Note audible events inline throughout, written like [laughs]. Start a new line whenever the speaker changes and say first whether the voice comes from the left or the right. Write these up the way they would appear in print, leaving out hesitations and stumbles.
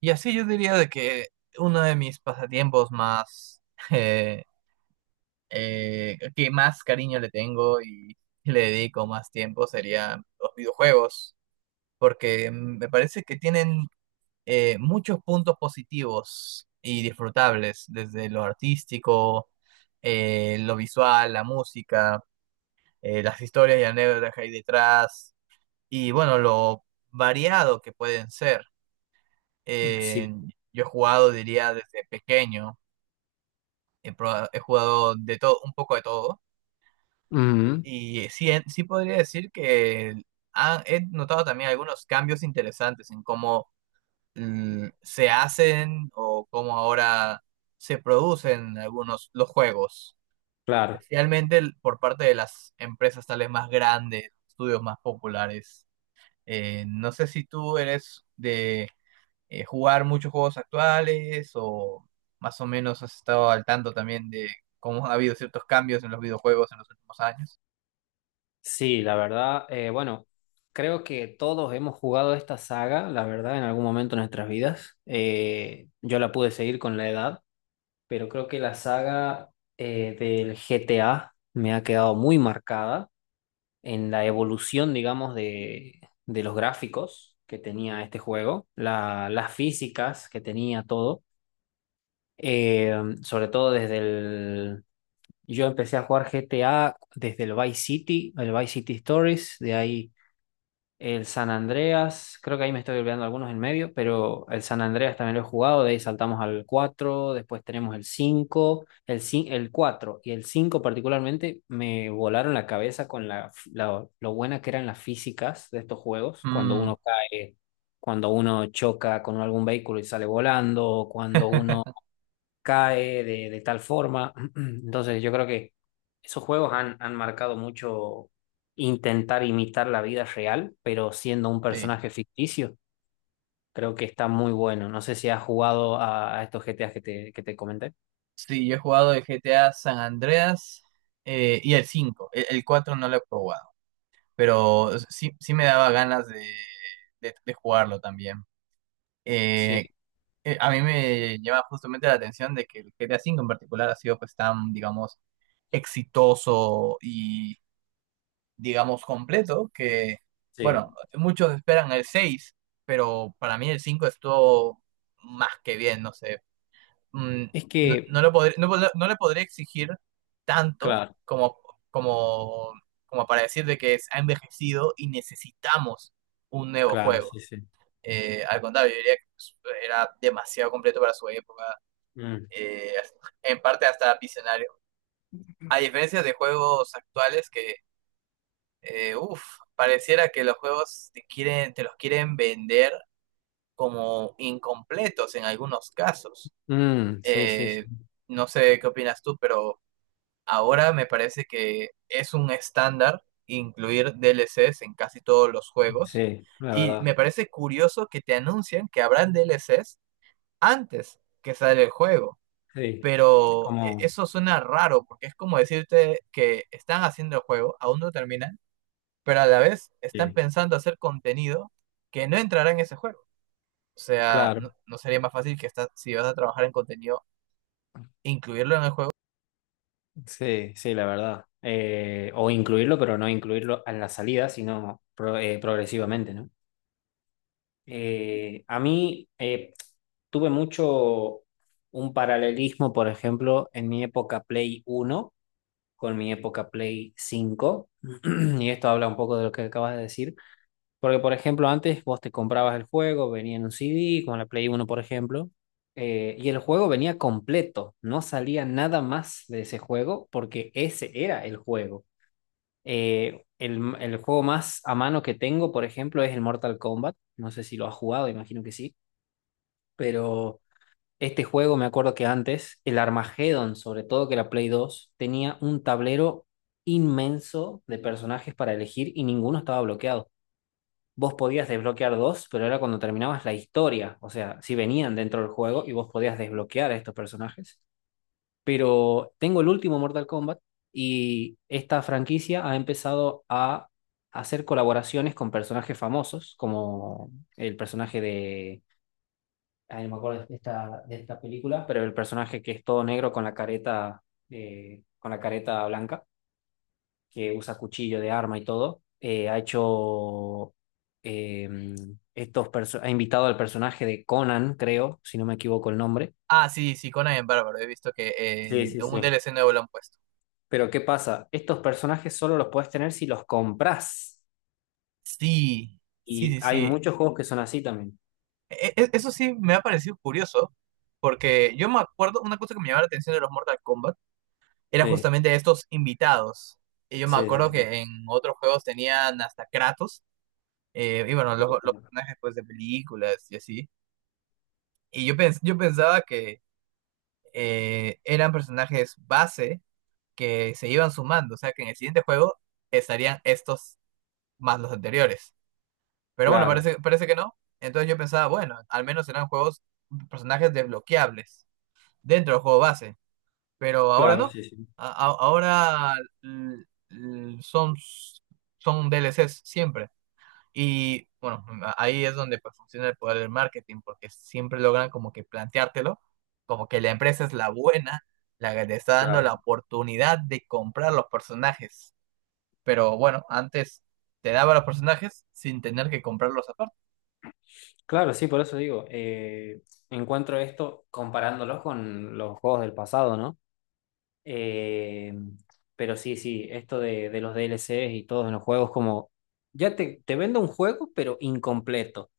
right: Y así yo diría de que uno de mis pasatiempos más, [laughs] eh, que más cariño le tengo y le dedico más tiempo serían los videojuegos, porque me parece que tienen muchos puntos positivos y disfrutables, desde lo artístico, lo visual, la música, las historias y anécdotas que hay detrás, y bueno, lo variado que pueden ser.
left: Sí,
right: Eh, yo he jugado, diría, desde pequeño. He jugado de todo, un poco de todo.
left: ujú,
right: Y sí, sí podría decir que he notado también algunos cambios interesantes en cómo se hacen o cómo ahora se producen algunos los juegos.
left: claro.
right: Especialmente por parte de las empresas tal vez más grandes, estudios más populares. ¿No sé si tú eres de jugar muchos juegos actuales o más o menos has estado al tanto también de cómo ha habido ciertos cambios en los videojuegos en los últimos años?
left: Sí, la verdad, bueno, creo que todos hemos jugado esta saga, la verdad, en algún momento de nuestras vidas. Yo la pude seguir con la edad, pero creo que la saga del GTA me ha quedado muy marcada en la evolución, digamos, de los gráficos que tenía este juego, las físicas que tenía todo, eh, sobre todo desde. Yo empecé a jugar GTA desde el Vice City Stories, de ahí el San Andreas, creo que ahí me estoy olvidando algunos en medio, pero el San Andreas también lo he jugado, de ahí saltamos al 4, después tenemos el 5, el 4 y el 5 particularmente me volaron la cabeza con lo buena que eran las físicas de estos juegos, cuando
right: Mm,
left: uno cae, cuando uno choca con algún vehículo y sale volando, cuando uno
right: [laughs]
left: cae de tal forma. [clears throat] Entonces yo creo que esos juegos han marcado mucho intentar imitar la vida real, pero siendo un
right: sí.
left: personaje ficticio. Creo que está muy bueno. No sé si has jugado a estos GTAs que que te comenté.
right: Sí, yo he jugado el GTA San Andreas y el cinco. El 4 no lo he probado, pero sí, sí me daba ganas de jugarlo también.
left: Sí,
right: Eh, a mí me llama justamente la atención de que el GTA 5 en particular ha sido, pues, tan, digamos, exitoso y, digamos, completo, que, bueno,
left: sí.
right: muchos esperan el seis, pero para mí el 5 estuvo más que bien, no sé. Mm,
left: Es
right: no,
left: que,
right: no lo podré- no le podría exigir tanto
left: claro,
right: como, como para decir de que ha envejecido y necesitamos un nuevo
left: claro, sí,
right: juego.
left: sí.
right: Al contrario, yo diría que, pues, era demasiado completo para su época,
left: Mm,
right: eh, en parte hasta visionario. A diferencia de juegos actuales que... Uf, pareciera que los juegos te quieren, te los quieren vender como incompletos en algunos casos.
left: mm, sí, sí,
right: Eh,
left: sí,
right: no sé qué opinas tú, pero ahora me parece que es un estándar incluir DLCs en casi todos los juegos.
left: sí, la
right: Y
left: verdad.
right: me parece curioso que te anuncien que habrán DLCs antes que sale el juego.
left: Sí, es
right: Pero
left: como,
right: eso suena raro, porque es como decirte que están haciendo el juego, aún no terminan, pero a la vez están
left: sí.
right: pensando hacer contenido que no entrará en ese juego. O sea, no,
left: Claro.
right: no sería más fácil que está, si vas a trabajar en contenido, incluirlo en el juego.
left: Sí, sí, la verdad. O incluirlo, pero no incluirlo en la salida, sino progresivamente, ¿no? A mí tuve mucho un paralelismo, por ejemplo, en mi época Play Uno con mi época Play Cinco, [clears throat] y esto habla un poco de lo que acabas de decir, porque, por ejemplo, antes vos te comprabas el juego, venía en un CD, con la Play Uno por ejemplo, y el juego venía completo, no salía nada más de ese juego porque ese era el juego. El juego más a mano que tengo, por ejemplo, es el Mortal Kombat. No sé si lo has jugado, imagino que sí, pero este juego me acuerdo que antes, el Armageddon, sobre todo que la Play dos tenía un tablero inmenso de personajes para elegir y ninguno estaba bloqueado. Vos podías desbloquear dos, pero era cuando terminabas la historia. O sea, si venían dentro del juego y vos podías desbloquear a estos personajes. Pero tengo el último Mortal Kombat y esta franquicia ha empezado a hacer colaboraciones con personajes famosos, como el personaje de. Ay, no me acuerdo de esta película, pero el personaje que es todo negro con la careta blanca que usa cuchillo de arma y todo, eh, ha invitado al personaje de Conan, creo, si no me equivoco el nombre.
right: Ah, sí, sí, Conan en Bárbaro, he visto que
left: Sí,
right: en
left: sí,
right: un
left: sí.
right: DLC nuevo lo han puesto.
left: Pero ¿qué pasa? Estos personajes solo los puedes tener si los compras.
right: Sí, sí,
left: Y
right: sí,
left: hay
right: sí.
left: muchos juegos que son así también.
right: Eso sí me ha parecido curioso, porque yo me acuerdo, una cosa que me llamaba la atención de los Mortal Kombat era
left: Sí,
right: justamente estos invitados. Y yo me
left: sí, sí,
right: acuerdo
left: sí.
right: que en otros juegos tenían hasta Kratos, y bueno, los personajes, pues, de películas y así. Y yo, yo pensaba que eran personajes base que se iban sumando, o sea que en el siguiente juego estarían estos más los anteriores. Pero bueno,
left: Claro,
right: parece, parece que no. Entonces yo pensaba, bueno, al menos eran juegos, personajes desbloqueables dentro del juego base. Pero ahora
left: claro,
right: no.
left: sí, sí,
right: Ahora l- l- son, son DLCs siempre. Y bueno, ahí es donde, pues, funciona el poder del marketing, porque siempre logran como que planteártelo, como que la empresa es la buena, la que te está dando
left: claro.
right: la oportunidad de comprar los personajes. Pero bueno, antes te daba los personajes sin tener que comprarlos aparte.
left: Claro, sí, por eso digo, encuentro esto comparándolos con los juegos del pasado, ¿no? Eh, pero sí, sí, esto de los D L DLCs y todos en los juegos, como ya te vendo un juego, pero incompleto.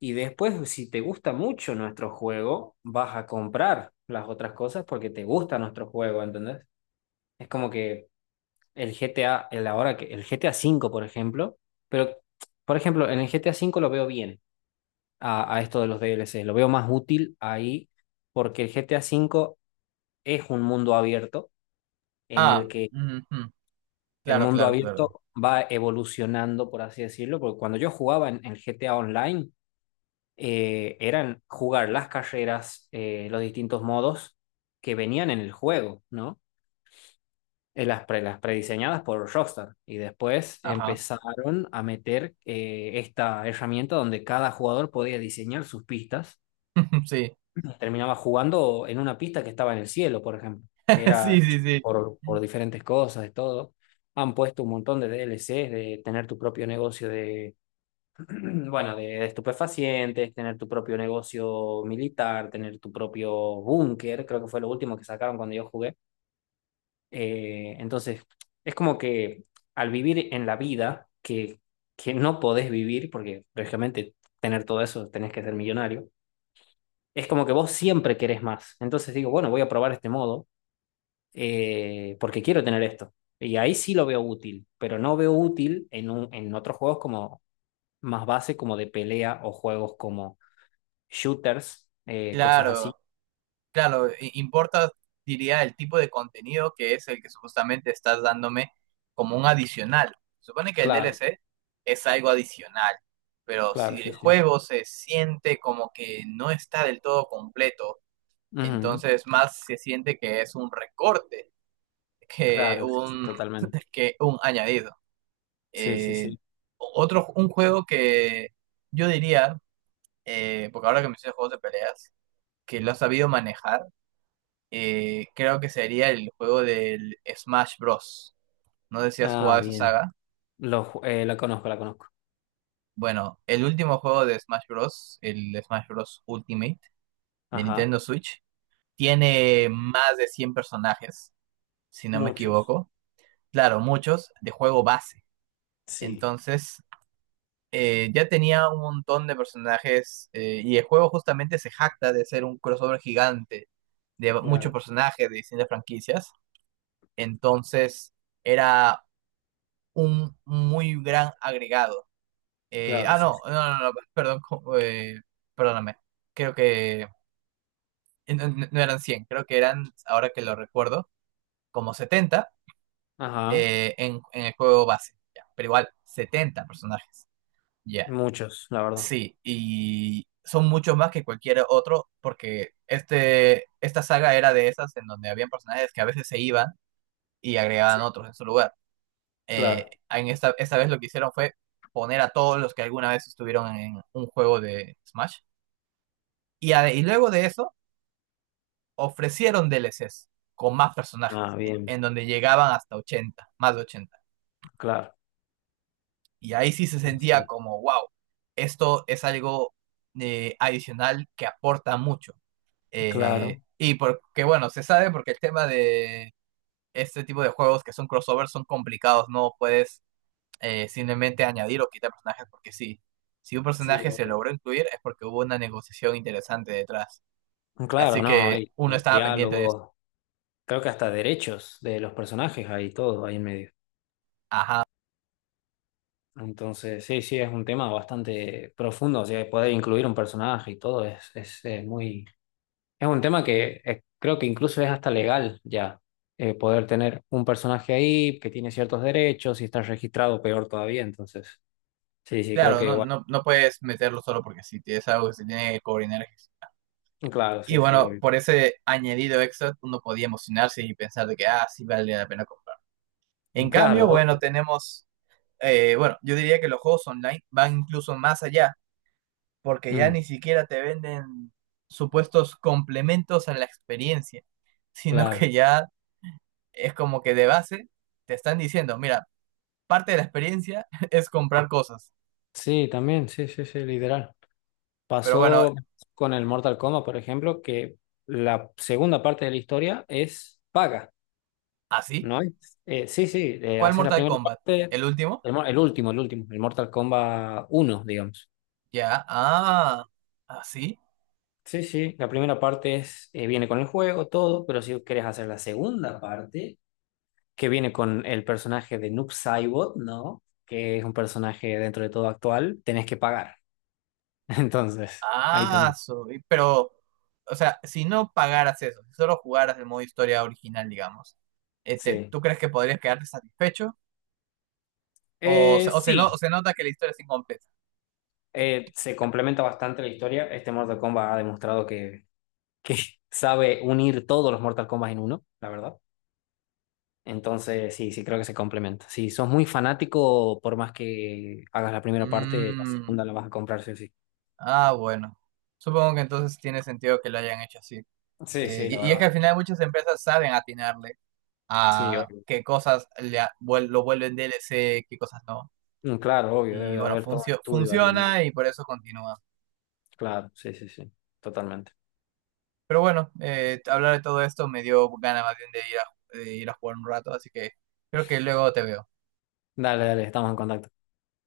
left: Y después, si te gusta mucho nuestro juego, vas a comprar las otras cosas porque te gusta nuestro juego, ¿entendés? Es como que el G T A el ahora que el G T A cinco, por ejemplo, pero por ejemplo, en el G T A cinco lo veo bien a esto de los D L DLCs, lo veo más útil ahí porque el G T A cinco es un mundo abierto en el
right: Ah,
left: que
right: ujú.
left: El
right: Claro,
left: mundo
right: claro, claro.
left: abierto va evolucionando, por así decirlo, porque cuando yo jugaba en GTA Online, eran jugar las carreras, los distintos modos que venían en el juego, ¿no? Las prediseñadas por Rockstar. Y después
right: Ajá.
left: empezaron a meter esta herramienta donde cada jugador podía diseñar sus pistas.
right: [laughs] Sí.
left: Terminaba jugando en una pista que estaba en el cielo, por ejemplo, que
right: [laughs]
left: era
right: Sí,
left: hecha
right: sí, sí.
left: por diferentes cosas, de todo. Han puesto un montón de DLCs, de tener tu propio negocio de, [clears throat] bueno, de estupefacientes, tener tu propio negocio militar, tener tu propio búnker, creo que fue lo último que sacaron cuando yo jugué. Entonces, es como que al vivir en la vida que no podés vivir, porque lógicamente tener todo eso tenés que ser millonario, es como que vos siempre querés más. Entonces digo, bueno, voy a probar este modo porque quiero tener esto. Y ahí sí lo veo útil, pero no veo útil en otros juegos como más base, como de pelea o juegos como shooters, cosas así.
right: Claro. Claro, importa, diría, el tipo de contenido que es el que supuestamente estás dándome como un adicional. Supone que el
left: Claro,
right: DLC es algo adicional, pero
left: claro,
right: si el
left: sí, sí.
right: juego se siente como que no está del todo completo,
left: Ujú.
right: entonces más se siente que es un recorte que
left: Claro, sí, sí,
right: un,
left: totalmente.
right: que un añadido.
left: Sí, sí,
right: Eh,
left: sí.
right: otro, un juego que yo diría, porque ahora que me hice juegos de peleas, que lo ha sabido manejar, creo que sería el juego del Smash Bros. No sé si has
left: Ah,
right: jugado esa
left: bien.
right: saga.
left: La conozco, la conozco.
right: Bueno, el último juego de Smash Bros., el Smash Bros. Ultimate de
left: Ajá.
right: Nintendo Switch, tiene más de 100 personajes, si no me
left: Muchos.
right: equivoco. Claro, muchos de juego base.
left: Sí,
right: Entonces, ya tenía un montón de personajes, y el juego justamente se jacta de ser un crossover gigante de muchos
left: claro,
right: personajes de distintas franquicias. Entonces, era un muy gran agregado. Eh,
left: claro,
right: ah,
left: sí,
right: no,
left: sí.
right: no, no, no, perdón, perdóname. Creo que no, no eran 100, creo que eran, ahora que lo recuerdo, como 70
left: Ajá.
right: en el juego base. Ya. Pero igual, 70 personajes. Ya,
left: Muchos, la verdad.
right: sí, y son muchos más que cualquier otro, porque este, esta saga era de esas en donde habían personajes que a veces se iban y agregaban
left: Sí,
right: otros en su lugar. eh,
left: claro.
right: en esta, esta vez lo que hicieron fue poner a todos los que alguna vez estuvieron en un juego de Smash. Y, y luego de eso, ofrecieron DLCs con más
left: Ah,
right: personajes, en
left: bien.
right: en donde llegaban hasta 80, más de 80.
left: Claro,
right: Y ahí sí se sentía
left: sí,
right: como, wow, esto es algo adicional que aporta mucho. Eh,
left: claro.
right: y porque, bueno, se sabe porque el tema de este tipo de juegos que son crossovers son complicados, no puedes simplemente añadir o quitar personajes porque sí. Si un
left: Sí,
right: personaje se
left: obvio.
right: logró incluir es porque hubo una negociación interesante detrás.
left: Claro,
right: Así
left: no,
right: que
left: hay
right: uno estaba pendiente de eso.
left: diálogos, creo que hasta derechos de los personajes hay todo ahí en medio.
right: Ajá.
left: Entonces, sí, sí, es un tema bastante profundo, o sea, poder incluir un personaje y todo es, muy. Es un tema que creo que incluso es hasta legal ya, poder tener un personaje ahí que tiene ciertos derechos y está registrado peor todavía, entonces, sí, sí, creo
right: Claro,
left: que,
right: no,
left: bueno,
right: no, no puedes meterlo solo porque sí, es algo que se tiene que coordinar.
left: claro,
right: Y
left: sí, sí,
right: bueno,
left: obvio.
right: por ese añadido extra uno podía emocionarse y pensar de que, ah, sí, vale la pena comprar. En
left: Claro,
right: cambio, bueno,
left: obvio.
right: tenemos, bueno, yo diría que los juegos online van incluso más allá porque ya ni
left: Mm,
right: siquiera te venden supuestos complementos a la experiencia, [laughs] sino que
left: claro.
right: ya es como que de base te están diciendo, mira, parte de la experiencia [laughs] es comprar cosas.
left: Sí, también, sí, sí, sí, literal.
right: Pero bueno,
left: Pasó con el Mortal Kombat, por ejemplo, que la segunda parte de la historia es paga,
right: ¿así?
left: ¿no? ¿Es? Sí, sí,
right: ¿Cuál
left: haces la
right: Mortal
left: primera
right: Kombat?
left: parte,
right: ¿El último?
left: el último, el último, el Mortal Kombat uno, digamos.
right: Ya, ah, así.
left: Sí, sí, la primera parte viene con el juego, todo, pero si quieres hacer la segunda parte, que viene con el personaje de Noob Saibot, ¿no? Que es un personaje dentro de todo actual, tenés que pagar. [laughs] Entonces, ahí
right: Ah,
left: también,
right: pero, o sea, si no pagaras eso, si solo jugaras el modo historia original, digamos, este,
left: sí.
right: ¿tú crees que podrías quedarte satisfecho? ¿O, o, se, no, o
left: Sí,
right: se nota que la historia es incompleta?
left: Se complementa bastante la historia. Este Mortal Kombat ha demostrado que [laughs] sabe unir todos los Mortal Kombat en uno, la verdad. Entonces, sí, sí, creo que se complementa. Si sos muy fanático, por más que hagas la primera parte, la
right: Mm.
left: segunda la vas a comprar, sí o sí.
right: Ah, bueno. Supongo que entonces tiene sentido que lo hayan hecho así.
left: Sí,
right: Eh,
left: sí, la
right: y, y es que
left: verdad.
right: al final muchas empresas saben atinarle
left: Sí,
right: a
left: obvio.
right: qué cosas lo vuelven DLC, qué cosas no.
left: Mm, claro, obvio, debe
right: Y
left: de
right: bueno,
left: haber todo un estudio ahí en medio.
right: funciona y por eso continúa.
left: Claro, sí, sí, sí, totalmente.
right: Pero bueno, hablar de todo esto me dio ganas más bien de ir a, jugar un rato, así que creo que luego te veo.
left: Dale, dale, estamos en contacto.